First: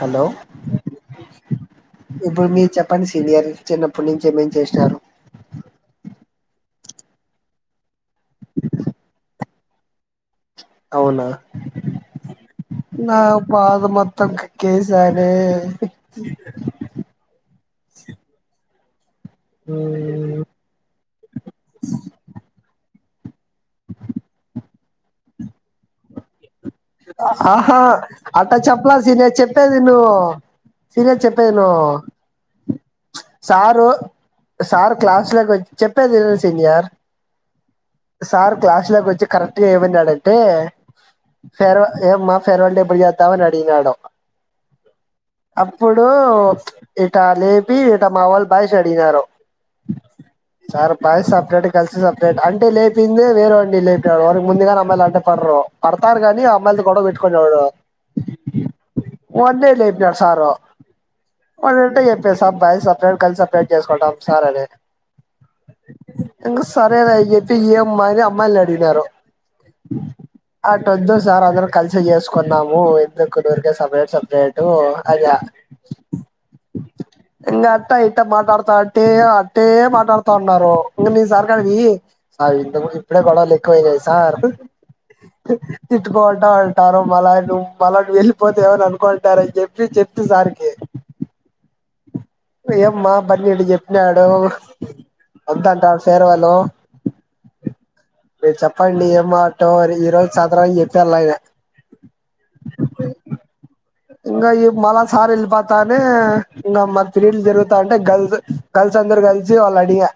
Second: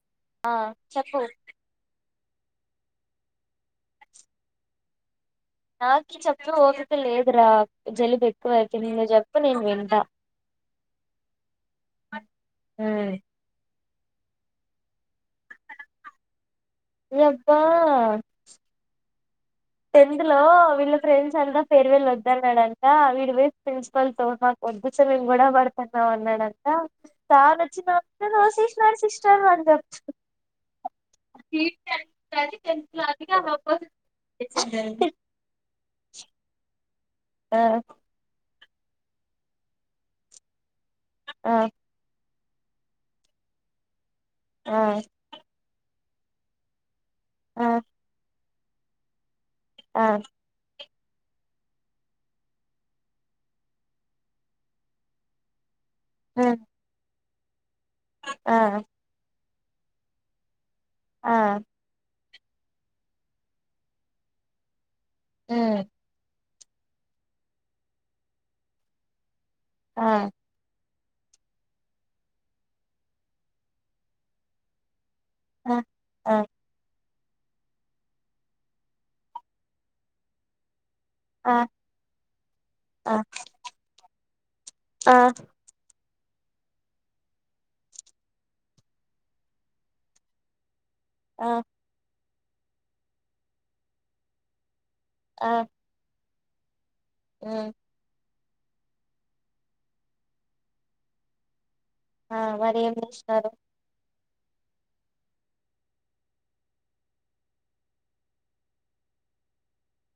Hello ఆ చెప్పు మీరు చెప్పండి చెప్పండి సీనియర్ చిన్నప్పటి నుంచి ఏమేం చేసినారు నాకు చెప్పు ఓకక లేదురా జలుబు ఎక్కువ అయిపోయింది నువ్వు చెప్పు నేను వింటా అవునా నా పాదము పక్కకు ఏసారే బ టెన్త్ లో వీళ్ళ ఫ్రెండ్స్ అంతా ఫేర్వెల్ వద్దన్నాడని వీడి లెసి ప్రిన్సిపల్ తో మాకు వద్దు మేము కూడా పడుతున్నాం అన్నాడు ఆహా అట్ట చెప్పలే రోసేసినాడు సిస్టర్ నీను సిస్టర్ అని చెప్పేది చెప్ నువ్వు సరియా చెప్పను సారు సార్ క్లాస్ లోకి చెప్పేది సీనియర్ ఆ సార్ క్లాస్ లోకి వచ్చి కరెక్ట్ గా ఏమన్నాడంటే ఆ ఆ ఫర్ ఏమ్మా ఫర్వల్ డే ఎప్పుడు చేద్దాం అన్నాడు ఆ సోను ఇట్టా లేచి బయలుదేరినారు ఆ సార్ బా సపరేట్ కలిసి సపరేట్ అంటే లేపిందే వేరే అండి లేపపో వారికి ముందుగానే నమ్మయి అంటే పడ్రరు పడతారు గాని ఆ అమ్మాయితో గొడవ పెట్టుకొని ఆ వన్ డేలు అయిపోనడు సారు ఆ బాయ్స్ సపరేట్ గర్ల్స్ సపరేట్ చేసుకోంటాం సార్ ఉ సరే అని చెప్పి ఈ అమ్మాయిలు ఆ అమ్మాయిలని అడిగినారు ఆ వద్దు సార్ అందరు కలిసి చేసుకున్నాము ఎందుకు సపరేట్ సపరేట్ అదా ఆ ఇంకా అట్ట ఇట్ట మాట్లాడుతా అట్టే అట్టే మాట్లాడుతా ఉన్నారు ఇంకా మీ సార్ ఆ కాడివి ఇంతకు ఆ ఇప్పుడే గొడవలు ఎక్కువయ్యాయి సార్ ఆ తిట్టుకుంటా ఉంటారు మళ్వ మళ్ళ వెళ్ళిపోతే ఏమని అనుకుంటారని చెప్పి చెప్తేసరికి ఆ ఏమ్మా పనేటి చెప్పినాడు వంతంటాడు సేర్వలు ఉ మీరు చెప్పండి ఏం మాటో ఈ రోజు సాధారంగా చెప్పారు ఆయన ఆ మరి ఏమి ఇష్టారు ఇంకా ఈ మళా సార్ వెళ్ళిపోతానే ఇంకా మన ఫిడ్ జరుగుతా అంటే గర్ల్స్ గర్ల్స్ అందరూ కలిసి అడిగా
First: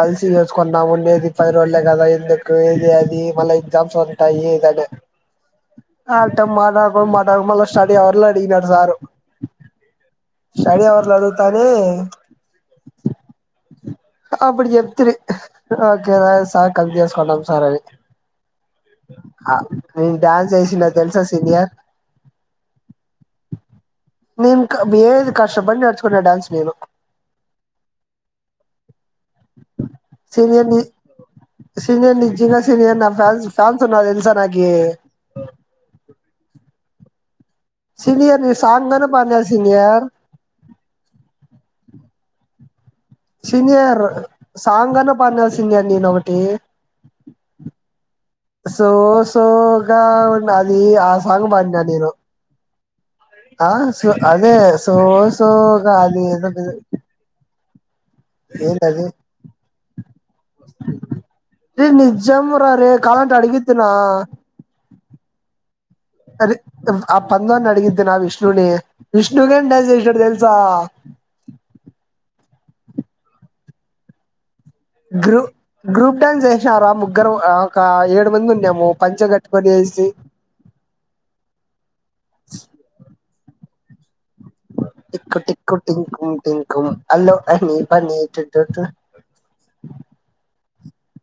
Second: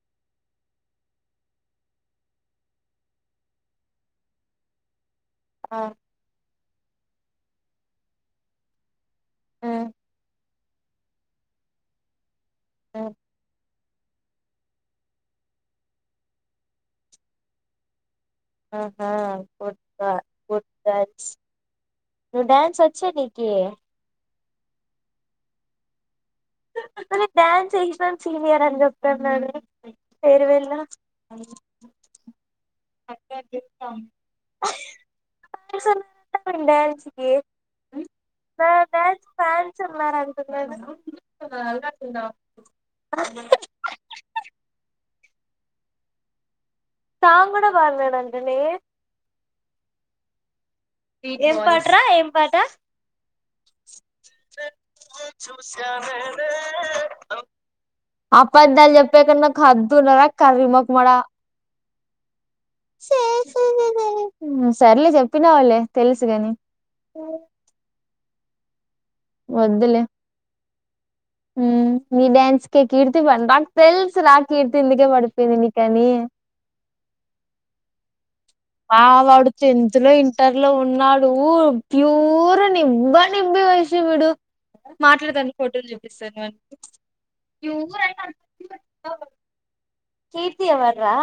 కలిసి చేసుకున్నాముండేది పది రోజులే కదా ఎందుకు ఏది అది మళ్ళీ ఎగ్జామ్స్ ఉంటాయి ఏదని ఆ ఆట మాటక మాటకు మళ్ళ స్టడ అర్లా అడిగిన సారు ఆ స్టడీ అలడుగుతాది మ్మ్ అప్పుడు చెప్తు ఓకేద సార్ కమితంటం సార్ అని ఆహా గుడ్ నేను డ్యాన్స్ చేసిన తెలుసా సీనియర్ ను డాన్స్ వచ్చ నికి నేన్ క వే కష్ట బడి నడ్చకుంట డాన్స్ నేను మ డ్యాన్స్ ఎ యని చెతా మే సీనియర్ పేరువళ ని [inaudible] సీనియర్ నిజంగా సీనియర్ నా ఫ్యాన్స్ ఫ్యాన్స్ ఉన్నారు తెలుసా నాకి ఉండసి [unintelligible] సీనియర్ నీ మ సాంగ్ అన్నా పాడిన ఫన్స్ సీనియర్ ఉన్నారుర అంట [unintelligible] అ [unintelligible] సనియ సాంగ్ అన్న పందాల సనియర్ నేను ఒకటి సాంగ్ కూడా పాడినాడు అంటనే సో సోగా న ఆసాంగ్ ఏం పడిన పాటరా నేను ఏం పాట ఆహ్ అదే అదే సో సోగా అది ఆపద్దాలు ఏందది చెప్పా కన్నా హద్దు ఉండాలా కర్రే మొఖామోద ర నిజమురా రే కాలంట అడిగతి నా సర్లే చెప్పినావులే తెలుసు గాని అరి ఆ పందాని అడిగది నా విష్ణుని విష్ణు కంట వద్దులే ఇష్టడ తెస కర్తి బన రా తెల్స్ రా కీర్తి ఇందుకే గ్రూ పడిపోయింది నీకని గ్రూప్ డ్యాన్స్ చేసినారా ముగ్గురు ఒక ఏడు మంది ఉన్నాము బా పంచె వాడుతూ కట్టుకొని వేసి ఎందులో ఇంటర్లో ఉన్నాడు ప్యూర్నివ్వ నింబి వయసిబడు టిక్కు మాట్లాడతాను టిక్కు ఫోటోలు టింకుం చూపిస్తాను అ టింకుం అల్లో అని ఊ పని టుటుటు కీర్తి ఎవర్రా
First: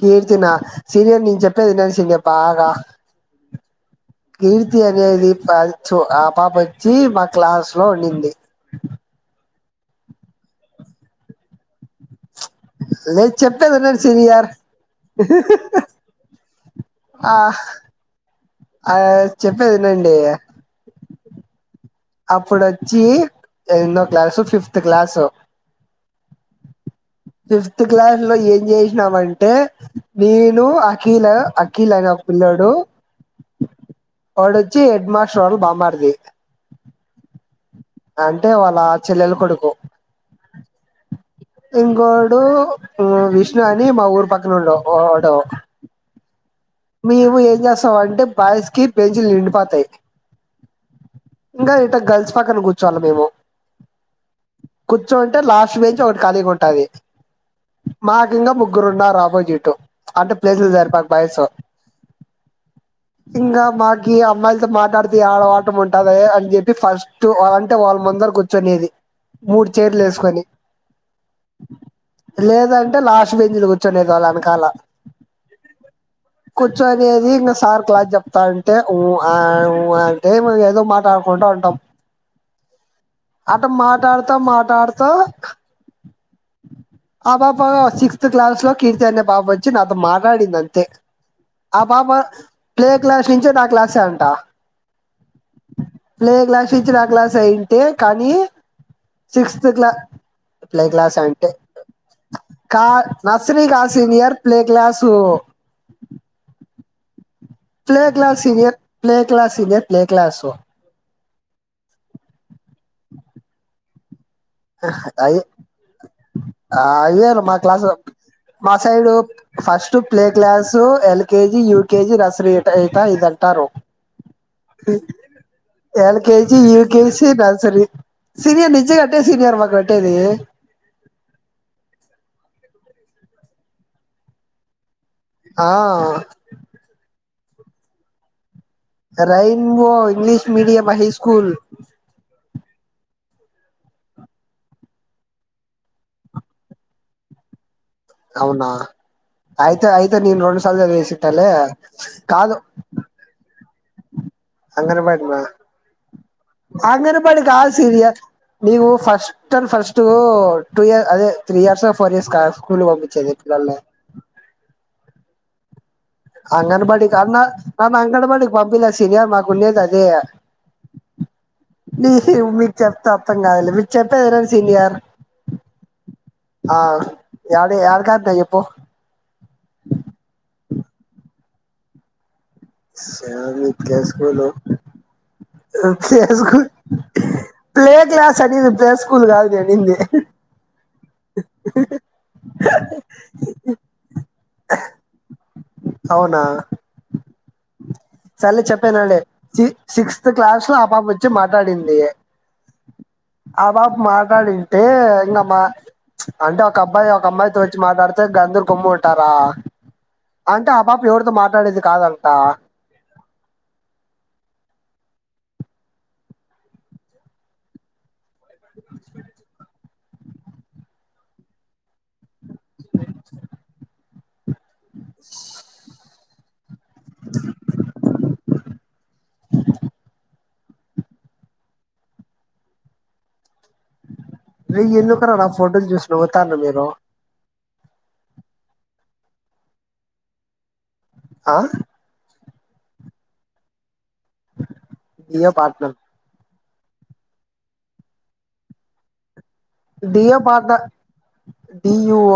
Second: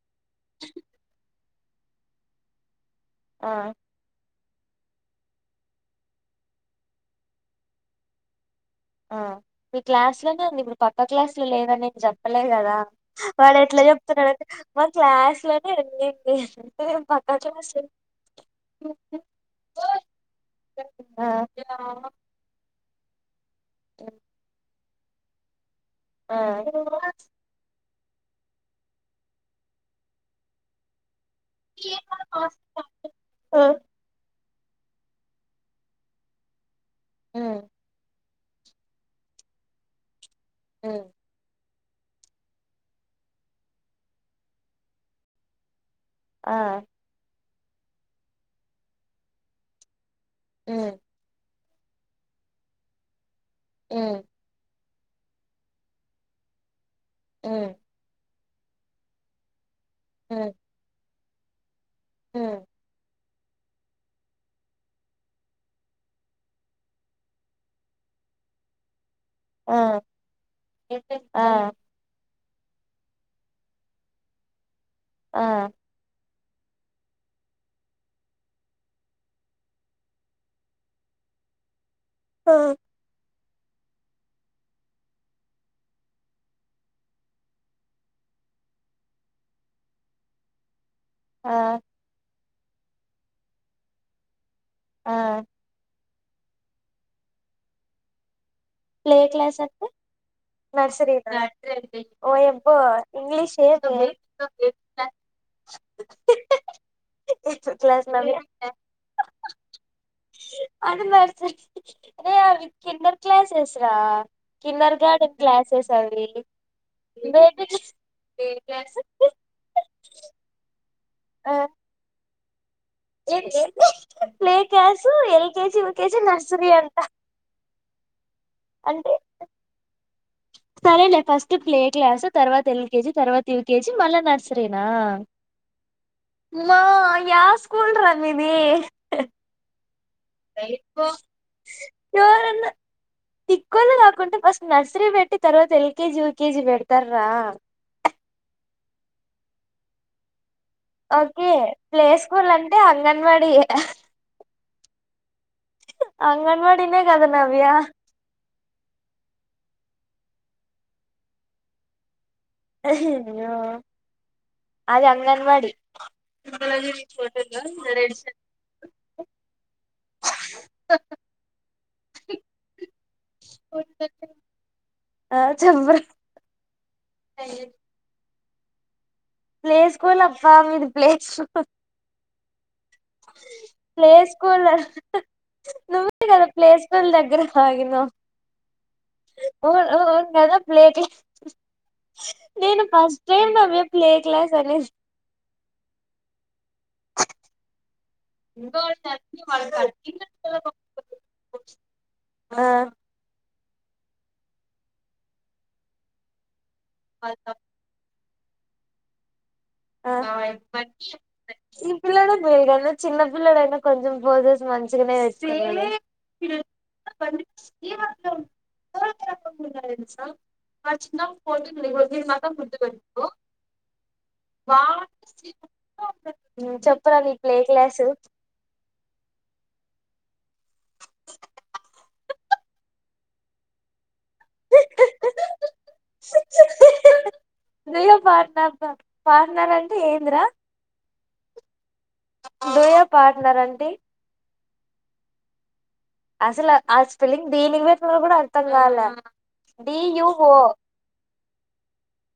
కీర్తినా సీనియర్ నను చెప్పేది విన్నసాల్డియా ఆగా ఉమ్ కీర్తి అనేది పచు ఆ పాప వచ్చి మా క్లాస్ లో ఉండింది ఉమ్ మీ క్లాస్ లోనే ఉంది ఇప్పుడు పక్క క్లాసు లో లేదని చెప్పలే కదా లేదు వాళ్ళు చెప్పేది ఎట్లా వినండి చెప్తున్నాడంటే సీనియర్ మా క్లాస్ లోనే ఎంది అంటే అ చెప్ [unintelligible] ఆహ్ చెప్పేది వినండి ఆ ఆ అప్పుడుచ్చి ఎన్నో క్లాసు ఫిఫ్త్ క్లాసు హమ్ ఫిఫ్త్ క్లాస్ లో ఏం చేసినామంటే నేను అఖిల అఖీల్ అనే ఒక పిల్లోడు వడోచ్చి హెడ్ మాస్టర్ వాళ్ల బామ్మర్ది ఉమ్ అంటే వాళ్ళ చెల్లెలు కొడుకు. హమ్ ఇంకోడు విష్ణు అని మా ఊరు పక్కన ఉండ వాడు. ఆ మేము ఏం చేస్తాం అంటే బాయ్స్ కి బెంచీలు నిండిపోతాయి. హమ్ ఇంకా ఇట గర్ల్స్ పక్కన కూర్చోవాలి మేము. ఉమ్ కూర్చోంటే లాస్ట్ బెంచు ఒకటి ఖాళీగా ఉంటది ఉమ్ మా ఇంకా ముగ్గురు ఉన్నరూ ఆపోజిట్ అంటే ఉమ్ ప్లేసులు జరిపాక బాయ్స్ ఉమ్ ఇంకా మాకి అమ్మాయిలతో మాట్లాడితే ఆడవాటం ఉంటద అని చెప్పి ఫస్ట్ అంటే వాళ్ళు మా ముందర కూర్చొనేది మూడు ఆ చైర్లు వేసుకొని లేదంటే లాస్ట్ బెంచిలో కూర్చొనిదు వాళ్ళ వెనకాల ఉమ్ కూర్చనేది ఇంకా సార్ క్లాస్ చెప్తాంటే అంట ఉహ్ ఆహ్ ఏదో మాట్లాడుకుంట ఉంటా ఉంటామ్ [unintelligible] ఆటమ్మా ఆట ఆడుతామ్మా ఆట ఆడుతా ఆ పాపా సిక్స్త్ క్లాస్ లో కీర్తి అనే పాపా వచ్చి నాతో మాట్లాడింది అంతే, ఆ పాప ప్లే క్లాస్ నుంచే నా క్లాస్ ఏ అంటా. ఆ ప్లే క్లాస్ నుంచి నా క్లాస్ అయింటే కానీ, ప్లే క్లాస్ సిక్స్త్ అంటే క్లా ప్లే క్లాస్ నర్సరీ అంటే ఓయబ్బో కా ఇంగ్లీషు నర్సరీ కా సీనియర్ ప్లే క్లాసు [inaudible] ప్లే లో అవి class senior play class senior play class. అరే అవి కిందటి క్లాస్సేస్ రా కిన్నర్ గార్డెన్ అయి క్లాసెస్ అవి. అయ్యారు మా క్లాసు మా సైడ్ ఫస్ట్ ప్లే క్లాసు ఆ ఎల్కెజి, యుకెజి, నర్సరీ. అయితా ఇదంటారు play class LKG UKG LKG, nursery అంట యూకేజీ, నర్స్ రీ సినియర్ నిజంగా అంటే గట్నే సీనియర్ పెట్టేది సరేలే ఫస్ట్ ప్లే క్లాస్ తర్వాత ఎల్ కేజీ తర్వాత యూకేజీ మళ్ళా నర్సరీనా. ఆ యే స్కూల్ రా మీది. రైభో ఇంగ్లిష్ మీడియమ్ హై స్కూల్. [inaudible] తీకోలు కాకుంటే ఫస్ట్ నర్సరీ పెట్టి తర్వాత ఎల్కేజీ, యూకేజీ పెడతార రా. అవునా ఆయితే ఆయితే నేను రో [unintelligible] తల్లే ఓకే ప్లే స్కూల్ కాదు అంటే అంగన్వాడి అంగన్వాడీ మా అంగన్వాడినే అంగన్ కదా బడి నవ్య కాదు సినియర్ నీవు ఫస్ట్ అండ్ ఫస్ట్ టూ ఇ అదే త్రీ ఇయర్సొ ఫోర్ ఇయర్స్ సో ఆ స్కూల్ పంపించేది అయ్యో పిల్లని అది అంగన్వాడి అంగన్ బడికి కాదు [unintelligible] అంగన్ బడికి పంపియలే సీనియర్ మాకు ఉండేది అదే [unintelligible] ని మీకు చెప్తే అర్థం కాదులే మీకు చెప్పేది వినండి సీనియర్ ఆ చెప్పురా ఆ ఎడ యాడికి ఆపిన చెప్పు ప్లే స్కూల్ అబ్బా మీది ప్లే స్కూల్ ప్లై స్కూల్ నువ్వే కదా ప్లే స్కూల్ దగ్గర ప్లే ఆగినావు క్లాస్ అనేది ప్లే స్కూల్ కాదు నేను అనింది [unintelligible] ప్లే క్లా నేను ఫస్ట్ టైమ్ నవ్వ ప్లే క్లాస్ అని అవునా సరే లే చెప్పేదివినండి సి సిక్స్త్ క్లాస్ ఆ పాప వచ్చి మాట్లాడింది ఆ ఆ పాపా మాట్లాడింది ఇంకా మా అంటే ఒక అబ్బాయి ఒక అమ్మాయితో వచ్చి మాట్లాడుతే గంధుర్ గొమ్ము ఉంటారా ఆ అంటే ఆ పాప ఎవరితో మాట్ల ఈ పిల్లడ బయన్న చిన్న పిల్లడైయినా కొంచెం పోసెస్ మంచి [unintelligible] నాకు తెలుసా ఆ చిన్నపుడు [unintelligible] మాత్రం గుర్తు పెట్టుకుంటావు వావ్ [unintelligible] చెప్పురా ప్లే క్లాస్ ఆరే ఎందుకురా నా ఫోటోలు చూసి నవ్వుతారు మీరు రియా పార్ట్నర్ అబ్బ పార్ట్నర్ అంటే ఏందిరా ఆ దయా పార్ట్నర్ అంటే దయా పార్ట్నర్ అసలు ఆ స్పెల్లింగ్ దీనింగ్ పెట్తు కూడా అర్థం కావాల దీయో పాత దయూవ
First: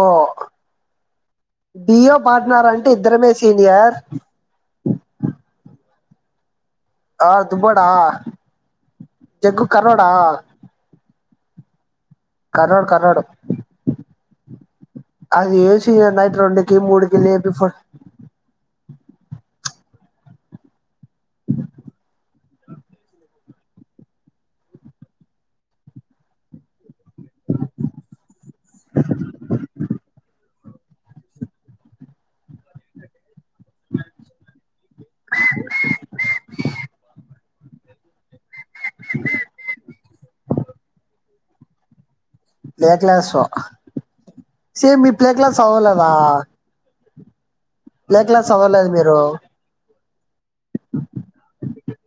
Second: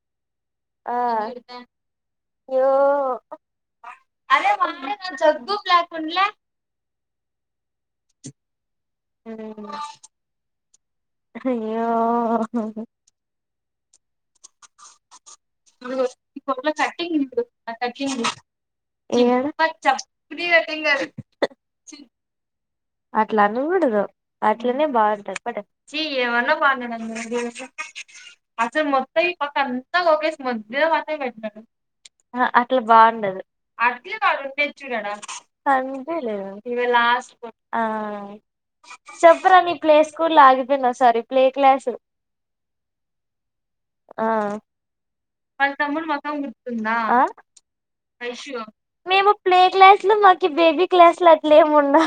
అంటే ఇద్దరమే సీనియర్ అరే జగగు్లా కులే ఆ దుబడ జగ్కు కరోడా అ్య కర్రోడ్డు కర్రోడ్డు అది ఏ ఇదిగో చేయలే నైట్ ఈ ఫోటోలో రెంకి మూడుకి లే బిఫోర్ ఏ చప్పడి రట్టే అట్లా అనికూడదు అట్లనే బాగుంటంది బ బా అసలు మత్త ఈ పక్క ఎంత ఒక ఒకే ముగాడు అట్లా బాగుండదు అట్ కాడు చూ సస్ట్ ఆ చెప్పరా మీ ప్లే స్కూల్ ఆగిపోయినా sorry play class play class ఆ సేమ్ ఈ ప్లే క్లాస్ వాళ్ళ తమ్ముడు అవలేదా మొఖం గుర్తుందా మీరు మేము ప్లే క్లాసులు మాకి బేబీ క్లాసులు అట్లా ఏమున్నా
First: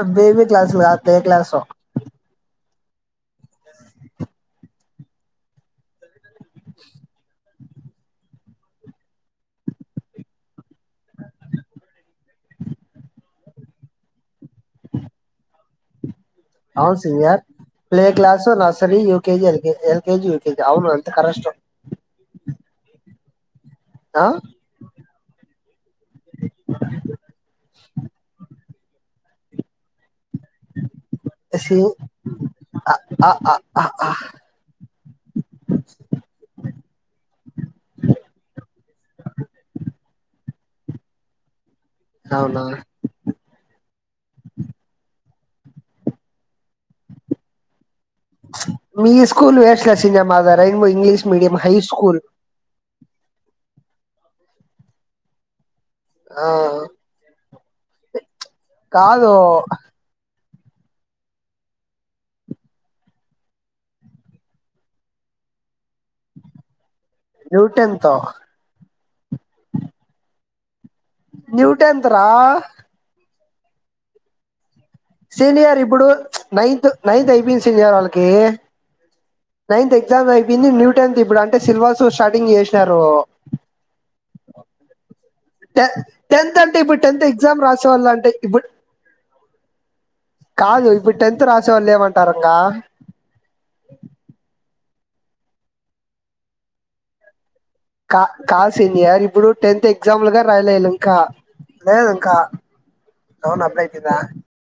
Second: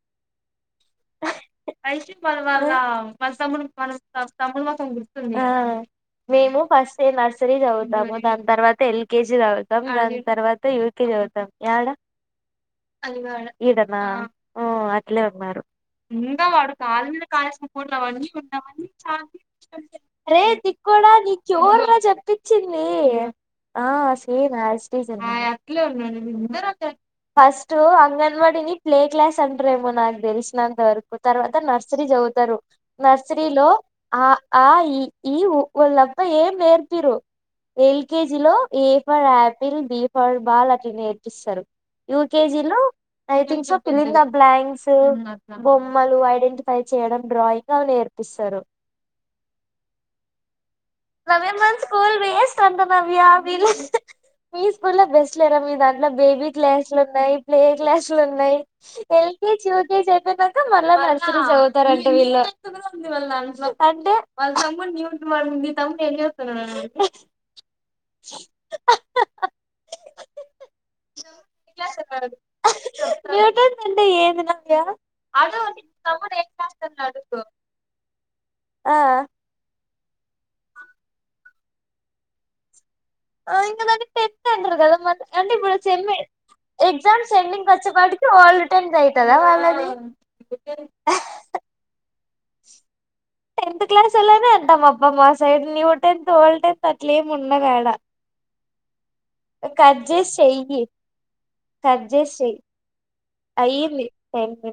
అ బేవి క్లాస్ తే క్లాసో మన తమ్ముడు మనం తమ్ముడు మొత్తం గుర్తుంది మేము ఫస్ట్ నర్సరీ చదువుతాము దాని తర్వాత ఎల్కేజీ చదువుతాము దాని తర్వాత యూకే చదువుతాం ఎడా ఈడనాఓ అట్లే ఉన్నారు ఇం వాడు అవును కాాల మీద సీనియర్ కాలుస ప్లే కూనవన్నీ క్లాసు ఉన్నవన్నీ నర్సరీ చ యూకేజీ ఎల్కే ఎల్కేజీ రే యూకేజీ అవును తక్కువ అంత కరెస్ట్ నీక ఎరునా చెప్పించింది ఆ సేనాస్ ఫస్ట్ అంగన్మాని ప్లే క్లాస్ అంట్రే మునగ తెలిసినంత వరకు తర్వాత సి నర్సరీ చదువుతారు నర్సరీలో ఆ ఆ ఈ ఈఊ తప్ప ఏం నేర్ రు ఎల్కేజీ లో ఏ ఫర్ పిల్ బి ఫర్ బాల్ అని నేర్పిస్తారు యూకెజి అవునా ను ఐంగ్స్ పిలింద బ్లాంక్స్ బొమ్మలు ఐడెంటిఫై చేయడం డ్రాయింగ్ అ నేర్ మీ స్కూల్ వేస్ల సీనియర్ మాది రైంగ్ో ఇంగ్లీష్ మీడియం హై స్కూల్ వ వ మీ స్కూల్ లో బెస్ట్ లేద మీ దాంట్లో బేబీ ఆ క్లేస్లు ఉన్నాయి ప్లే క్లాసులు ఉన్నాయి కాదు ఎల్కేజి యూకేజి ఐతే నాకు మళ్ళా నర్సరీస్ చదువుతారంటే వీళ్ళు అంటే వాళ్ళమ్ సమ్ ఎం వస్తున్నా న్యూటెన్త్ న్యూటన్ంత రా న్యూటన్ అంటే ఏదినావ్యా సీనియర్ ఇప్పుడు నైన్త్ నైన్త్ అడుగు ఐపింది సీనియర్ వాళ్ళకి ఆ నైన్త్ ఎగ్జామ్ అయిపోయింది న్యూ టెన్త్ ఇప్పుడు అంటే సిలబస్ స్టార్టింగ్ చేసినారు ఇంక దానికి టెన్త్ అంటారు కదా మ అంటే ఇప్పుడు చెమ్మ టెన్త్ అంటే ఇప్పుడు టెన్త్ ఎగ్జామ్స్ ఎగ్జామ్ ఎండింగ్ రాసే వాళ్ళు వచ్చేప్పటికి అంటే ఆల్ ఇప్పుడు రిటైమ్స్ అవుతుందా వాళ్ళని కాదు ఇప్పుడు టెన్త్ రాశా అళ్మంట టెన్త్ క్లాస్ వాళ్ళు అనే అంటం అబ్ మా సైడ్ ని ఉట ఎంతోల్టెంత అట్లాలేం ఉంట కా కాదు సీనియర్ ఇప్పుడు టెన్త్ ఎగ్జామ్ లుగా రాయలేలు ఇంకా లేదు ఇంకా హర్జశీ అవును అయ అప్పుడైతుందా